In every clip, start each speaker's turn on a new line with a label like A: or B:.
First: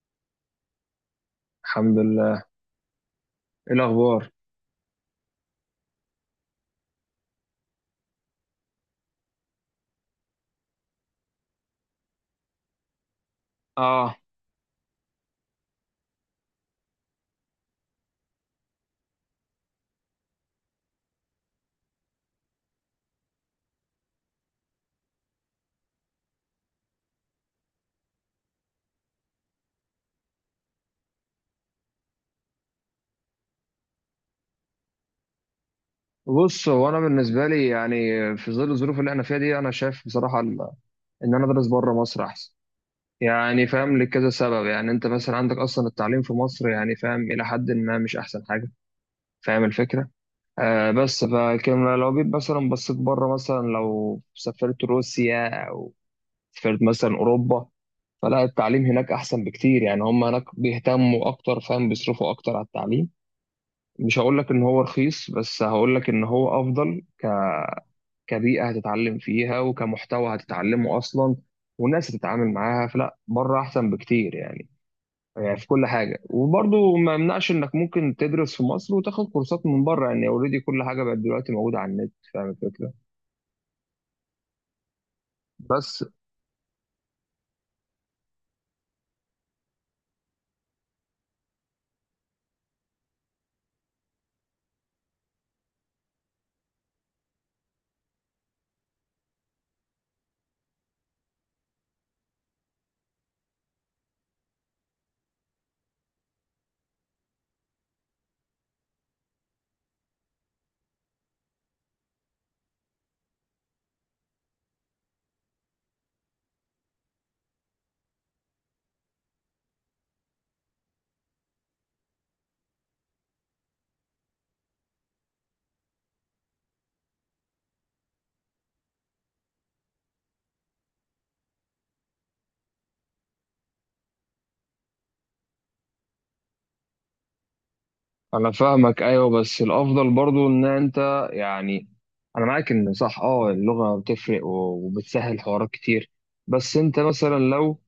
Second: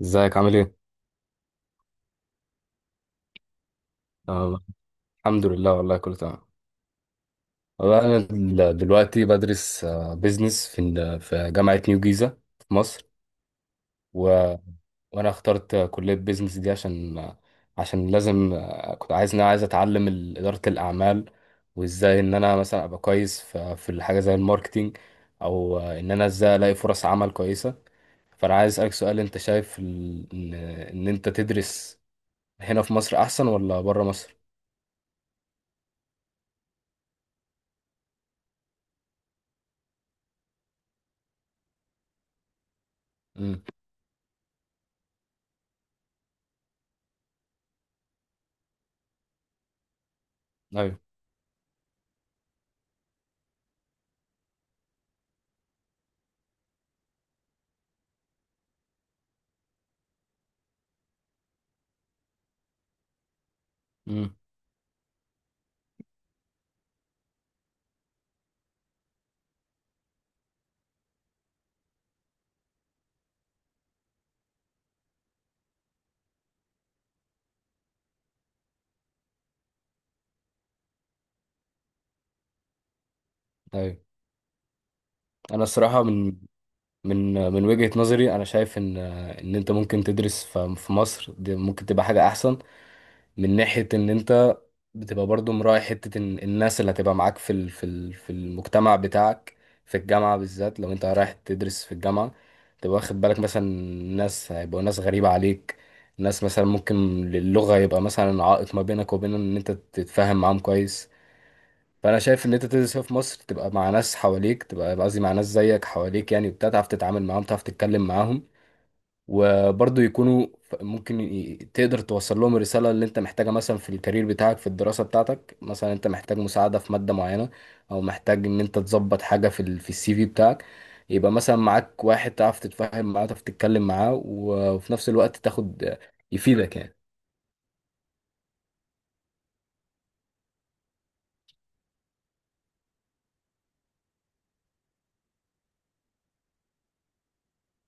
A: ازيك عامل ايه؟
B: الحمد لله. ايه الاخبار؟
A: آه، الحمد لله والله كله تمام. والله انا دلوقتي بدرس بيزنس في في جامعة نيو جيزة في مصر.
B: اه،
A: و... وانا اخترت كلية بيزنس دي عشان عشان لازم، كنت عايز ان انا عايز اتعلم إدارة الاعمال، وازاي ان انا مثلا ابقى كويس في الحاجة زي الماركتينج، او ان انا ازاي الاقي فرص عمل كويسة. فانا عايز اسالك سؤال، انت شايف ال... ان إن انت تدرس هنا في مصر احسن ولا بره مصر؟
B: بص، هو انا بالنسبه لي يعني في ظل الظروف اللي احنا فيها دي انا شايف بصراحه ان انا ادرس بره مصر احسن.
A: امم.
B: يعني فاهم لكذا سبب. يعني انت مثلا عندك اصلا التعليم في مصر، يعني فاهم، الى حد ما مش احسن حاجه. فاهم الفكره؟ آه، بس فكان لو جيت مثلا بصيت بره، مثلا لو سافرت روسيا او سافرت مثلا اوروبا، فلا التعليم هناك احسن بكتير. يعني هم هناك بيهتموا اكتر، فاهم، بيصرفوا اكتر على التعليم. مش
A: ايوه.
B: هقول لك ان هو رخيص، بس هقول لك ان هو افضل كبيئه هتتعلم فيها، وكمحتوى هتتعلمه اصلا، وناس هتتعامل معاها. فلا بره احسن بكتير يعني، يعني في كل حاجه. وبرضه ما يمنعش انك ممكن تدرس في مصر وتاخد كورسات من بره. يعني اوريدي كل حاجه بقت دلوقتي موجوده على النت. فاهم الفكره؟
A: طيب انا
B: بس
A: الصراحه من وجهه نظري انا شايف ان انت ممكن تدرس في مصر، دي ممكن تبقى حاجه احسن من ناحيه ان انت بتبقى برضو مراعي حته إن الناس اللي هتبقى معاك في في المجتمع بتاعك، في الجامعه بالذات لو انت رايح تدرس في الجامعه، تبقى واخد بالك مثلا ناس هيبقوا ناس غريبه عليك، ناس مثلا ممكن اللغه يبقى مثلا عائق ما بينك وبين ان انت تتفاهم معاهم كويس. فانا شايف ان انت تدرس هنا في مصر تبقى مع ناس حواليك، تبقى قصدي مع ناس زيك حواليك يعني وبتاع، تعرف تتعامل معاهم، تعرف تتكلم معاهم، وبرضه يكونوا تقدر توصل لهم الرساله اللي انت محتاجها مثلا في الكارير بتاعك في الدراسه بتاعتك، مثلا انت محتاج مساعده في ماده معينه او محتاج ان انت تظبط حاجه في في السي في بتاعك، يبقى مثلا معاك واحد تعرف تتفاهم معاه، تعرف تتكلم معاه، وفي نفس الوقت تاخد يفيدك يعني.
B: انا فاهمك، ايوه، بس الافضل برضه ان انت يعني، انا معاك ان صح اه اللغه بتفرق وبتسهل حوارات كتير. بس انت مثلا لو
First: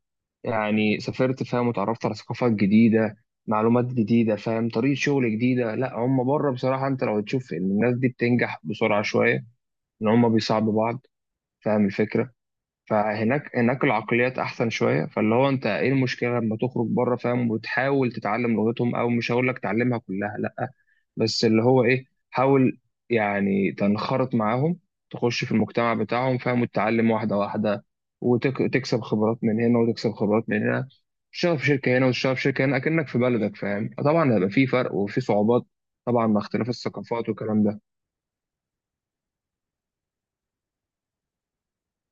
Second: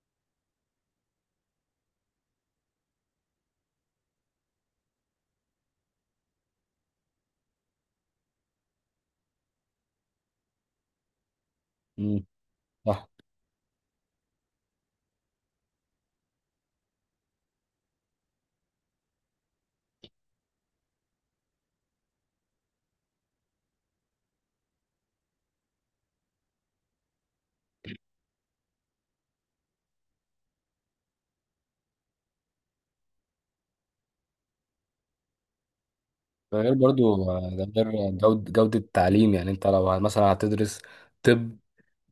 B: يعني سافرت، فاهم، وتعرفت على ثقافات جديدة، معلومات جديدة، فاهم، طريقة شغل جديدة. لا، هم بره بصراحة انت لو تشوف ان الناس دي بتنجح بسرعة شوية، ان هم بيصعبوا بعض. فاهم
A: مم.
B: الفكرة؟
A: صح.
B: فهناك، العقليات احسن شوية. فاللي هو انت ايه المشكلة لما تخرج بره، فاهم، وتحاول تتعلم لغتهم، او مش هقول لك تعلمها كلها لا، بس اللي هو ايه، حاول يعني تنخرط معاهم، تخش في المجتمع بتاعهم، فاهم، وتتعلم واحدة واحدة، وتكسب خبرات من هنا وتكسب خبرات من هنا. تشتغل في شركة هنا وتشتغل في شركة هنا، أكنك في بلدك. فاهم؟ طبعا هيبقى في فرق وفي صعوبات، طبعا مع
A: ده
B: اختلاف
A: غير برضو،
B: الثقافات والكلام ده.
A: ده غير جودة التعليم. يعني انت لو مثلا هتدرس طب،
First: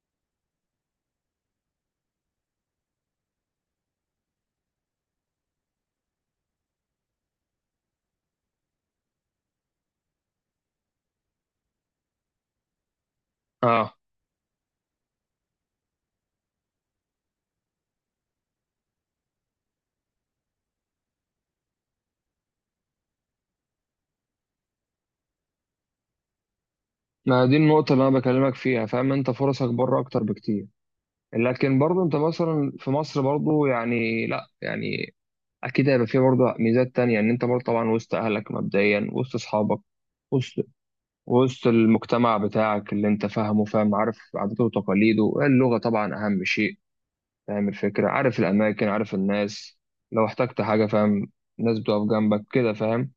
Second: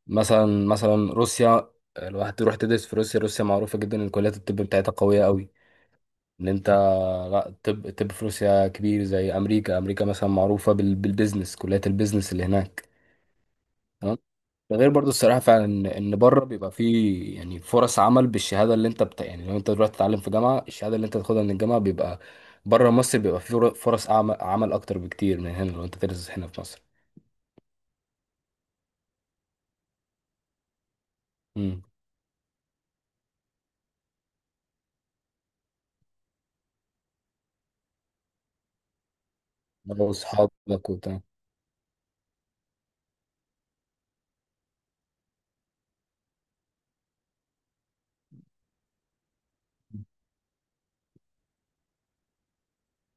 A: مثلا روسيا، لو هتروح تدرس في روسيا، روسيا معروفة جدا ان كليات الطب بتاعتها قوية قوي، ان انت، لا الطب في روسيا كبير زي امريكا. امريكا مثلا معروفة بالبيزنس، كليات البيزنس اللي هناك.
B: اه،
A: ده غير برضو الصراحة فعلا ان إن بره بيبقى فيه يعني فرص عمل بالشهادة اللي انت يعني لو انت دلوقتي تتعلم في جامعة، الشهادة اللي انت تاخدها من الجامعة بيبقى بره مصر، بيبقى فيه فرص عمل اكتر بكتير من هنا لو انت تدرس هنا في مصر.
B: ما دي النقطة اللي أنا بكلمك فيها. فاهم؟ أنت فرصك بره أكتر بكتير، لكن
A: امم.
B: برضه أنت مثلا في مصر برضه يعني، لا يعني اكيد هيبقى فيه برضه ميزات تانية، ان انت برضه طبعا وسط اهلك مبدئيا، وسط اصحابك،
A: لو اصحابك
B: وسط
A: وبتاع.
B: وسط المجتمع بتاعك اللي انت فاهمه، فاهم، عارف عاداته وتقاليده، اللغة طبعا اهم شيء. فاهم الفكرة؟ عارف الاماكن، عارف الناس. لو احتجت حاجة، فاهم، ناس بتقف جنبك كده. فاهم؟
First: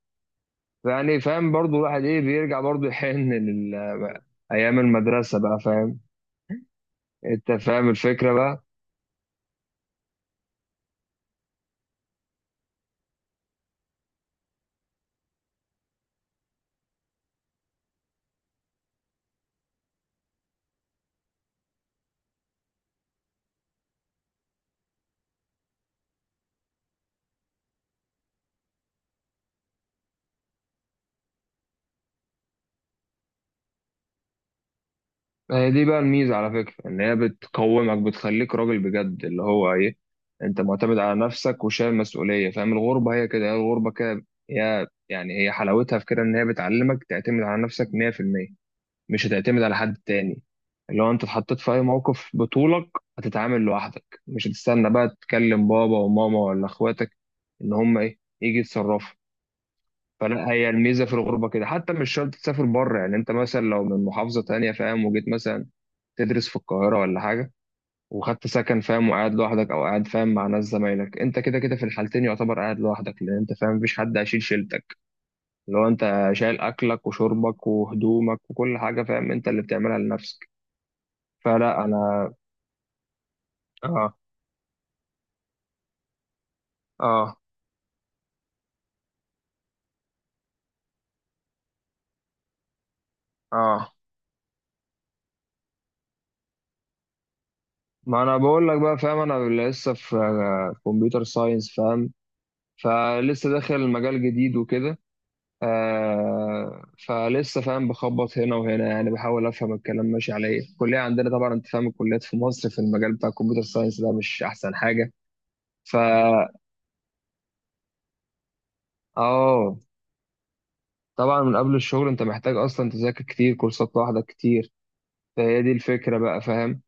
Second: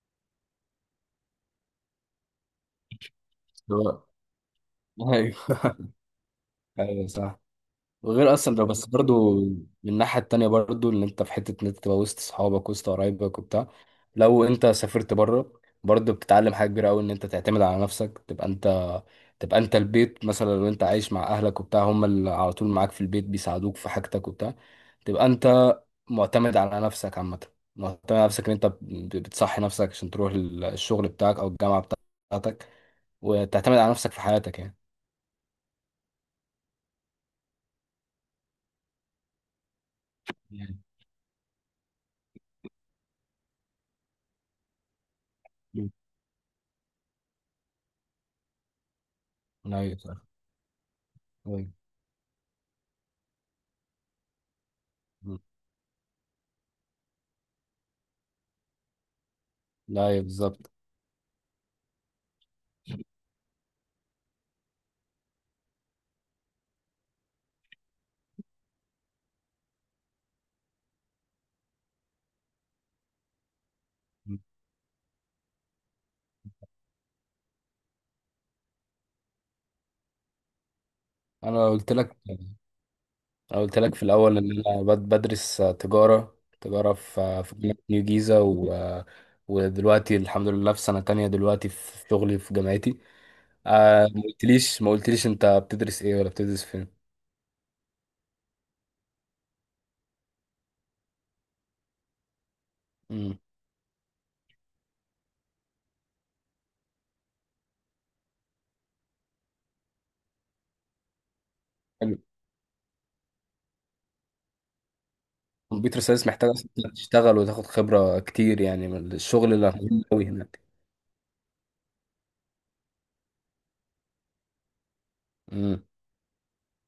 B: يعني فاهم برضه الواحد ايه بيرجع برضه يحن
A: لو-
B: لأيام المدرسة
A: ايوه.
B: بقى. فاهم؟
A: ايوه صح.
B: انت فاهم الفكرة
A: وغير اصلا ده،
B: بقى.
A: بس برضو من الناحية التانية برضو ان انت في حتة ان انت تبقى وسط اصحابك وسط قرايبك وبتاع، لو انت سافرت بره برضو بتتعلم حاجة كبيرة قوي ان انت تعتمد على نفسك. تبقى انت البيت مثلا، لو انت عايش مع اهلك وبتاع هم اللي على طول معاك في البيت بيساعدوك في حاجتك وبتاع، تبقى انت معتمد على نفسك عامة، معتمد على نفسك ان انت بتصحي نفسك عشان تروح الشغل بتاعك او الجامعة بتاعتك، وتعتمد على نفسك في حياتك يعني.
B: هي دي بقى الميزة على فكرة، إن هي بتقومك، بتخليك راجل بجد. اللي هو إيه، أنت
A: يعني.
B: معتمد على نفسك وشايل مسؤولية. فاهم؟ الغربة هي كده، هي الغربة كده. هي يعني هي حلاوتها في كده، إن هي بتعلمك تعتمد على نفسك 100%. مش هتعتمد على
A: لا يا
B: حد
A: صح.
B: تاني. اللي هو أنت اتحطيت
A: أيوة.
B: في أي موقف بطولك، هتتعامل لوحدك، مش هتستنى بقى
A: مم.
B: تكلم بابا وماما ولا إخواتك إن هم إيه يجي يتصرفوا.
A: لا يا
B: فلا هي
A: بالظبط.
B: الميزة في الغربة كده. حتى مش شرط تسافر بره. يعني أنت مثلا لو من محافظة تانية، فاهم، وجيت مثلا تدرس في القاهرة ولا حاجة، وخدت سكن، فاهم، وقاعد لوحدك، أو قاعد فاهم مع ناس زمايلك، أنت كده كده في الحالتين يعتبر قاعد لوحدك، لأن أنت فاهم مفيش حد
A: مم.
B: هيشيل شيلتك. لو أنت شايل أكلك وشربك وهدومك وكل حاجة، فاهم، أنت اللي بتعملها لنفسك.
A: انا لو
B: فلا
A: قلت لك
B: أنا
A: أنا قلت لك في
B: آه.
A: الأول إن أنا بدرس تجارة
B: آه.
A: في جامعة نيو جيزة، ودلوقتي الحمد لله في سنة تانية دلوقتي في شغلي في جامعتي.
B: آه،
A: آه، ما قلتليش أنت بتدرس إيه ولا بتدرس فين؟
B: ما أنا بقول لك بقى، فاهم، أنا لسه في كمبيوتر ساينس، فاهم،
A: مم.
B: فلسه داخل مجال جديد وكده. آه، فلسه فاهم بخبط هنا وهنا. يعني بحاول افهم الكلام ماشي على ايه. الكليه عندنا طبعا انت فاهم،
A: حلو.
B: الكليات في مصر في المجال بتاع الكمبيوتر ساينس ده مش احسن حاجه.
A: الكمبيوتر ساينس
B: فا
A: محتاج أصلاً إنك تشتغل وتاخد خبرة كتير، يعني من الشغل اللي
B: اه،
A: مهم أوي هناك.
B: طبعا من قبل الشغل انت محتاج اصلا تذاكر كتير، كورسات لوحدك كتير. فهي دي
A: مم.
B: الفكره بقى. فاهم؟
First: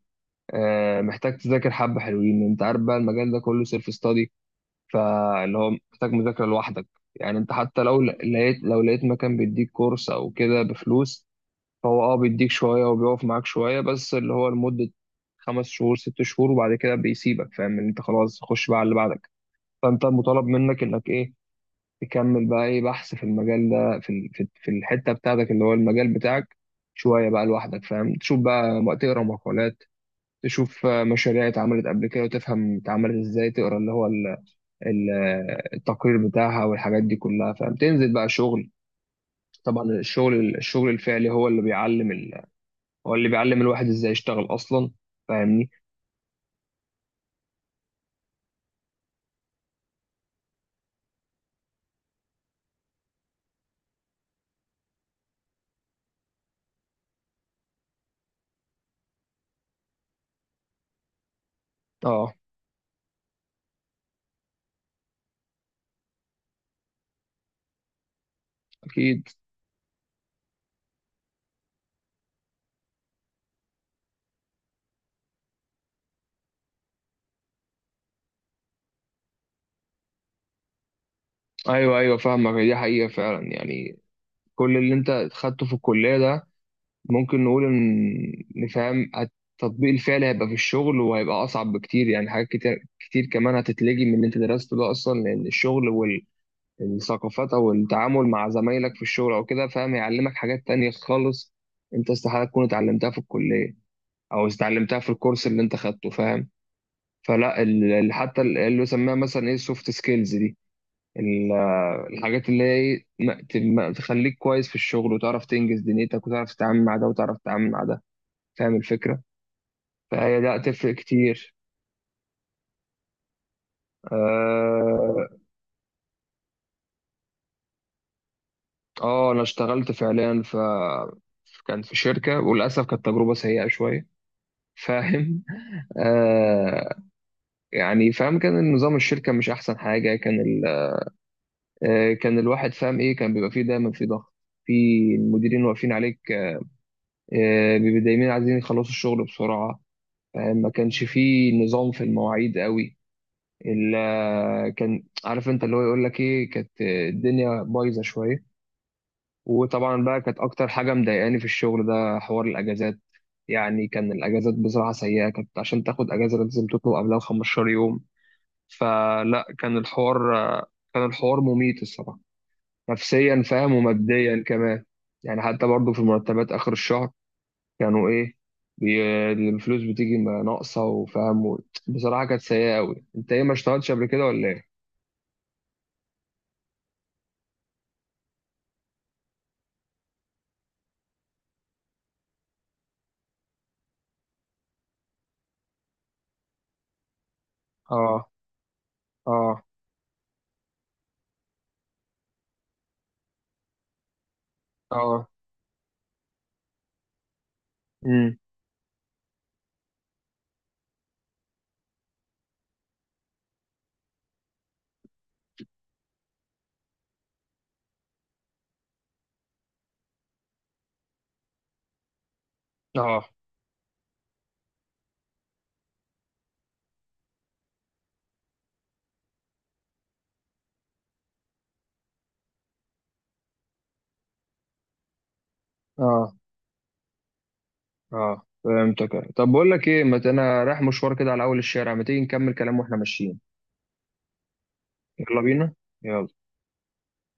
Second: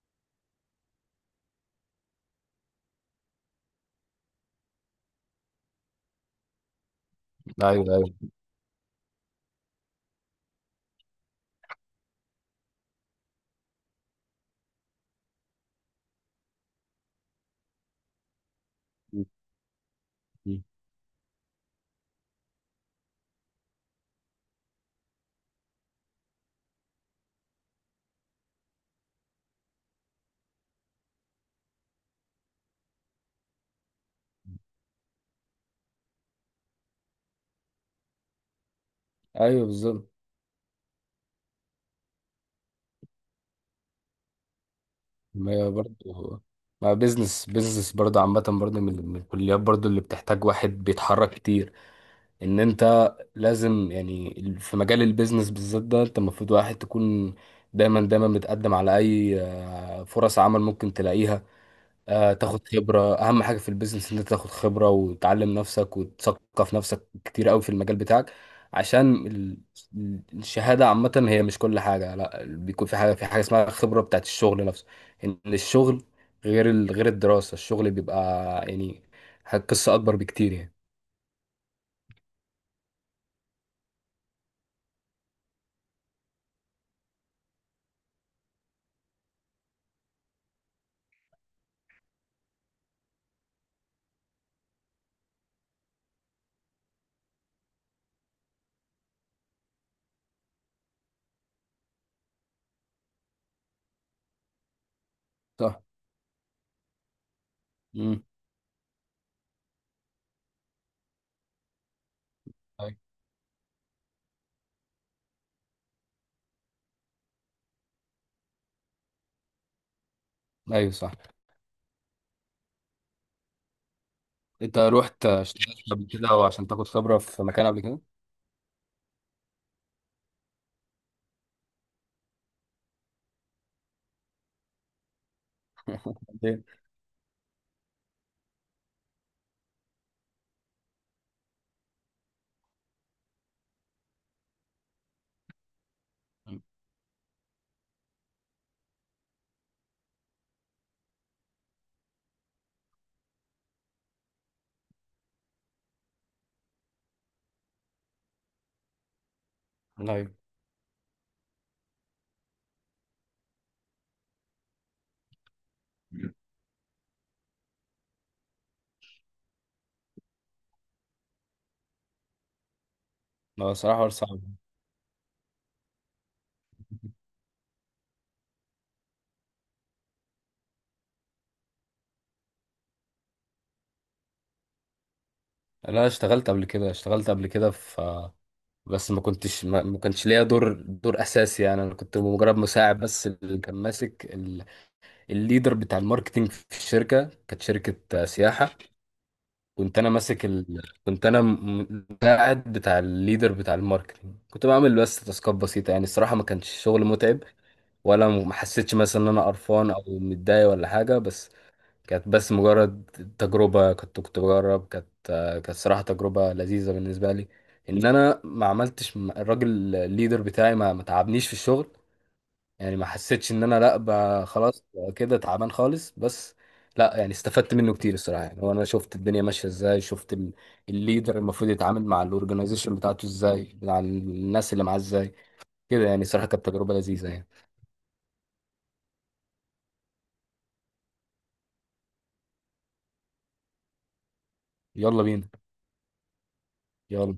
B: آه، محتاج تذاكر حبه حلوين. انت عارف بقى المجال ده كله سيلف ستادي، فاللي هو محتاج مذاكره لوحدك. يعني انت حتى
A: أيوه،
B: لو
A: أيوه.
B: لقيت، لو لقيت مكان بيديك كورس او كده بفلوس، هو اه بيديك شوية وبيقف معاك شوية، بس اللي هو لمدة خمس شهور ست شهور، وبعد كده بيسيبك. فاهم؟ ان انت خلاص خش بقى على اللي
A: مم.
B: بعدك. فانت مطالب
A: مم.
B: منك انك ايه، تكمل بقى ايه، بحث في المجال ده، في في الحتة بتاعتك اللي هو المجال بتاعك، شوية بقى لوحدك. فاهم؟ تشوف بقى، تقرا مقالات، تشوف آه، مشاريع اتعملت قبل كده، وتفهم اتعملت ازاي، تقرا اللي هو ال- التقرير بتاعها والحاجات دي كلها. فاهم؟ تنزل بقى شغل.
A: أيوه
B: طبعا
A: بالظبط.
B: الشغل، الفعلي هو اللي بيعلم، هو اللي بيعلم الواحد ازاي يشتغل اصلا.
A: ما
B: فاهمني؟
A: هي برضه، ما بيزنس بيزنس برضه عامة برضه من الكليات برضه اللي بتحتاج واحد بيتحرك كتير. ان انت لازم يعني في مجال البيزنس بالذات ده انت المفروض واحد تكون دايما دايما بتقدم على اي فرص عمل ممكن تلاقيها.
B: اه.
A: تاخد خبرة، اهم حاجة في البيزنس ان انت تاخد خبرة وتعلم نفسك وتثقف نفسك كتير قوي في المجال بتاعك، عشان
B: اكيد.
A: الشهادة عامة هي مش كل حاجة، لا بيكون في حاجة اسمها خبرة بتاعت الشغل نفسه، ان الشغل غير غير الدراسة، الشغل بيبقى يعني قصة اكبر بكتير يعني.
B: ايوه، ايوه، فاهمك. دي حقيقه فعلا يعني. كل اللي انت خدته في الكليه ده، ممكن نقول ان نفهم التطبيق الفعلي هيبقى في الشغل، وهيبقى اصعب بكتير. يعني حاجات كتير كتير كمان هتتلجي من اللي انت درسته ده اصلا، لان الشغل والثقافات او التعامل مع زمايلك في الشغل او كده، فاهم، يعلمك حاجات تانية خالص، انت استحاله تكون اتعلمتها في الكليه او اتعلمتها في الكورس اللي انت
A: صح.
B: خدته. فاهم؟ فلا
A: مم.
B: اللي يسميها مثلا ايه، السوفت سكيلز دي، ال- الحاجات اللي هي إيه، تخليك كويس في الشغل، وتعرف تنجز دنيتك، وتعرف تتعامل مع ده وتعرف تتعامل مع ده. فاهم الفكرة؟ فهي لا
A: ايوه
B: تفرق
A: صح.
B: كتير.
A: انت رحت
B: اه.
A: اشتغلت قبل كده وعشان تاخد خبره في مكان قبل كده؟
B: آه، انا اشتغلت فعليا كان في شركة، وللأسف كانت تجربة سيئة شوية. فاهم؟
A: إيه؟
B: آه. يعني فاهم كان النظام الشركة مش أحسن حاجة. كان آه، كان الواحد فاهم إيه، كان بيبقى فيه دايما في ضغط، في المديرين واقفين عليك. آه، بيبقوا دايما عايزين يخلصوا الشغل بسرعة. آه، ما كانش فيه نظام في المواعيد قوي، الا كان عارف انت اللي هو يقول لك ايه، كانت آه، الدنيا بايظة شوية. وطبعا بقى
A: ايوه.
B: كانت اكتر حاجة مضايقاني في الشغل ده حوار الاجازات. يعني كان الاجازات بصراحة سيئة. كانت عشان تاخد اجازة لازم تطلب قبلها 15 يوم. فلا كان الحوار، كان الحوار مميت الصراحة، نفسيا،
A: لا
B: فاهم،
A: الصراحه حوار صعب.
B: وماديا كمان. يعني حتى برضو في المرتبات آخر الشهر، كانوا ايه، بي... الفلوس بتيجي ناقصه، وفاهم بصراحه كانت سيئه قوي. انت ايه، ما اشتغلتش قبل كده ولا ايه؟
A: لا اشتغلت قبل كده، اشتغلت قبل كده في، بس ما كنتش، ما كانش ليا دور اساسي يعني، انا كنت مجرد مساعد بس، اللي كان ماسك الليدر بتاع الماركتينج في الشركه، كانت شركه
B: اه.
A: سياحه.
B: اه.
A: كنت انا ماسك كنت انا مساعد بتاع الليدر بتاع الماركتينج، كنت بعمل بس
B: اه.
A: تاسكات بسيطه يعني الصراحه ما كانش شغل متعب، ولا
B: امم.
A: ما حسيتش مثلا ان انا قرفان او متضايق ولا حاجه، بس كانت بس مجرد تجربه، كنت بجرب، كانت صراحه تجربه لذيذه بالنسبه لي، ان انا ما عملتش الراجل الليدر بتاعي ما تعبنيش في الشغل يعني، ما
B: اه.
A: حسيتش ان انا لا خلاص كده تعبان خالص، بس لا يعني استفدت منه كتير الصراحه يعني، وانا شفت الدنيا ماشيه ازاي، شفت الليدر المفروض يتعامل مع الاورجنايزيشن بتاعته ازاي، مع الناس اللي معاه ازاي، كده يعني
B: اه.
A: صراحه كانت تجربه لذيذه يعني.
B: اه، فهمتك. طب بقول لك ايه، ما ت- انا رايح مشوار كده على اول الشارع، ما تيجي نكمل كلام واحنا ماشيين.
A: يلا
B: يلا
A: بينا.
B: بينا. يلا.
A: يلا.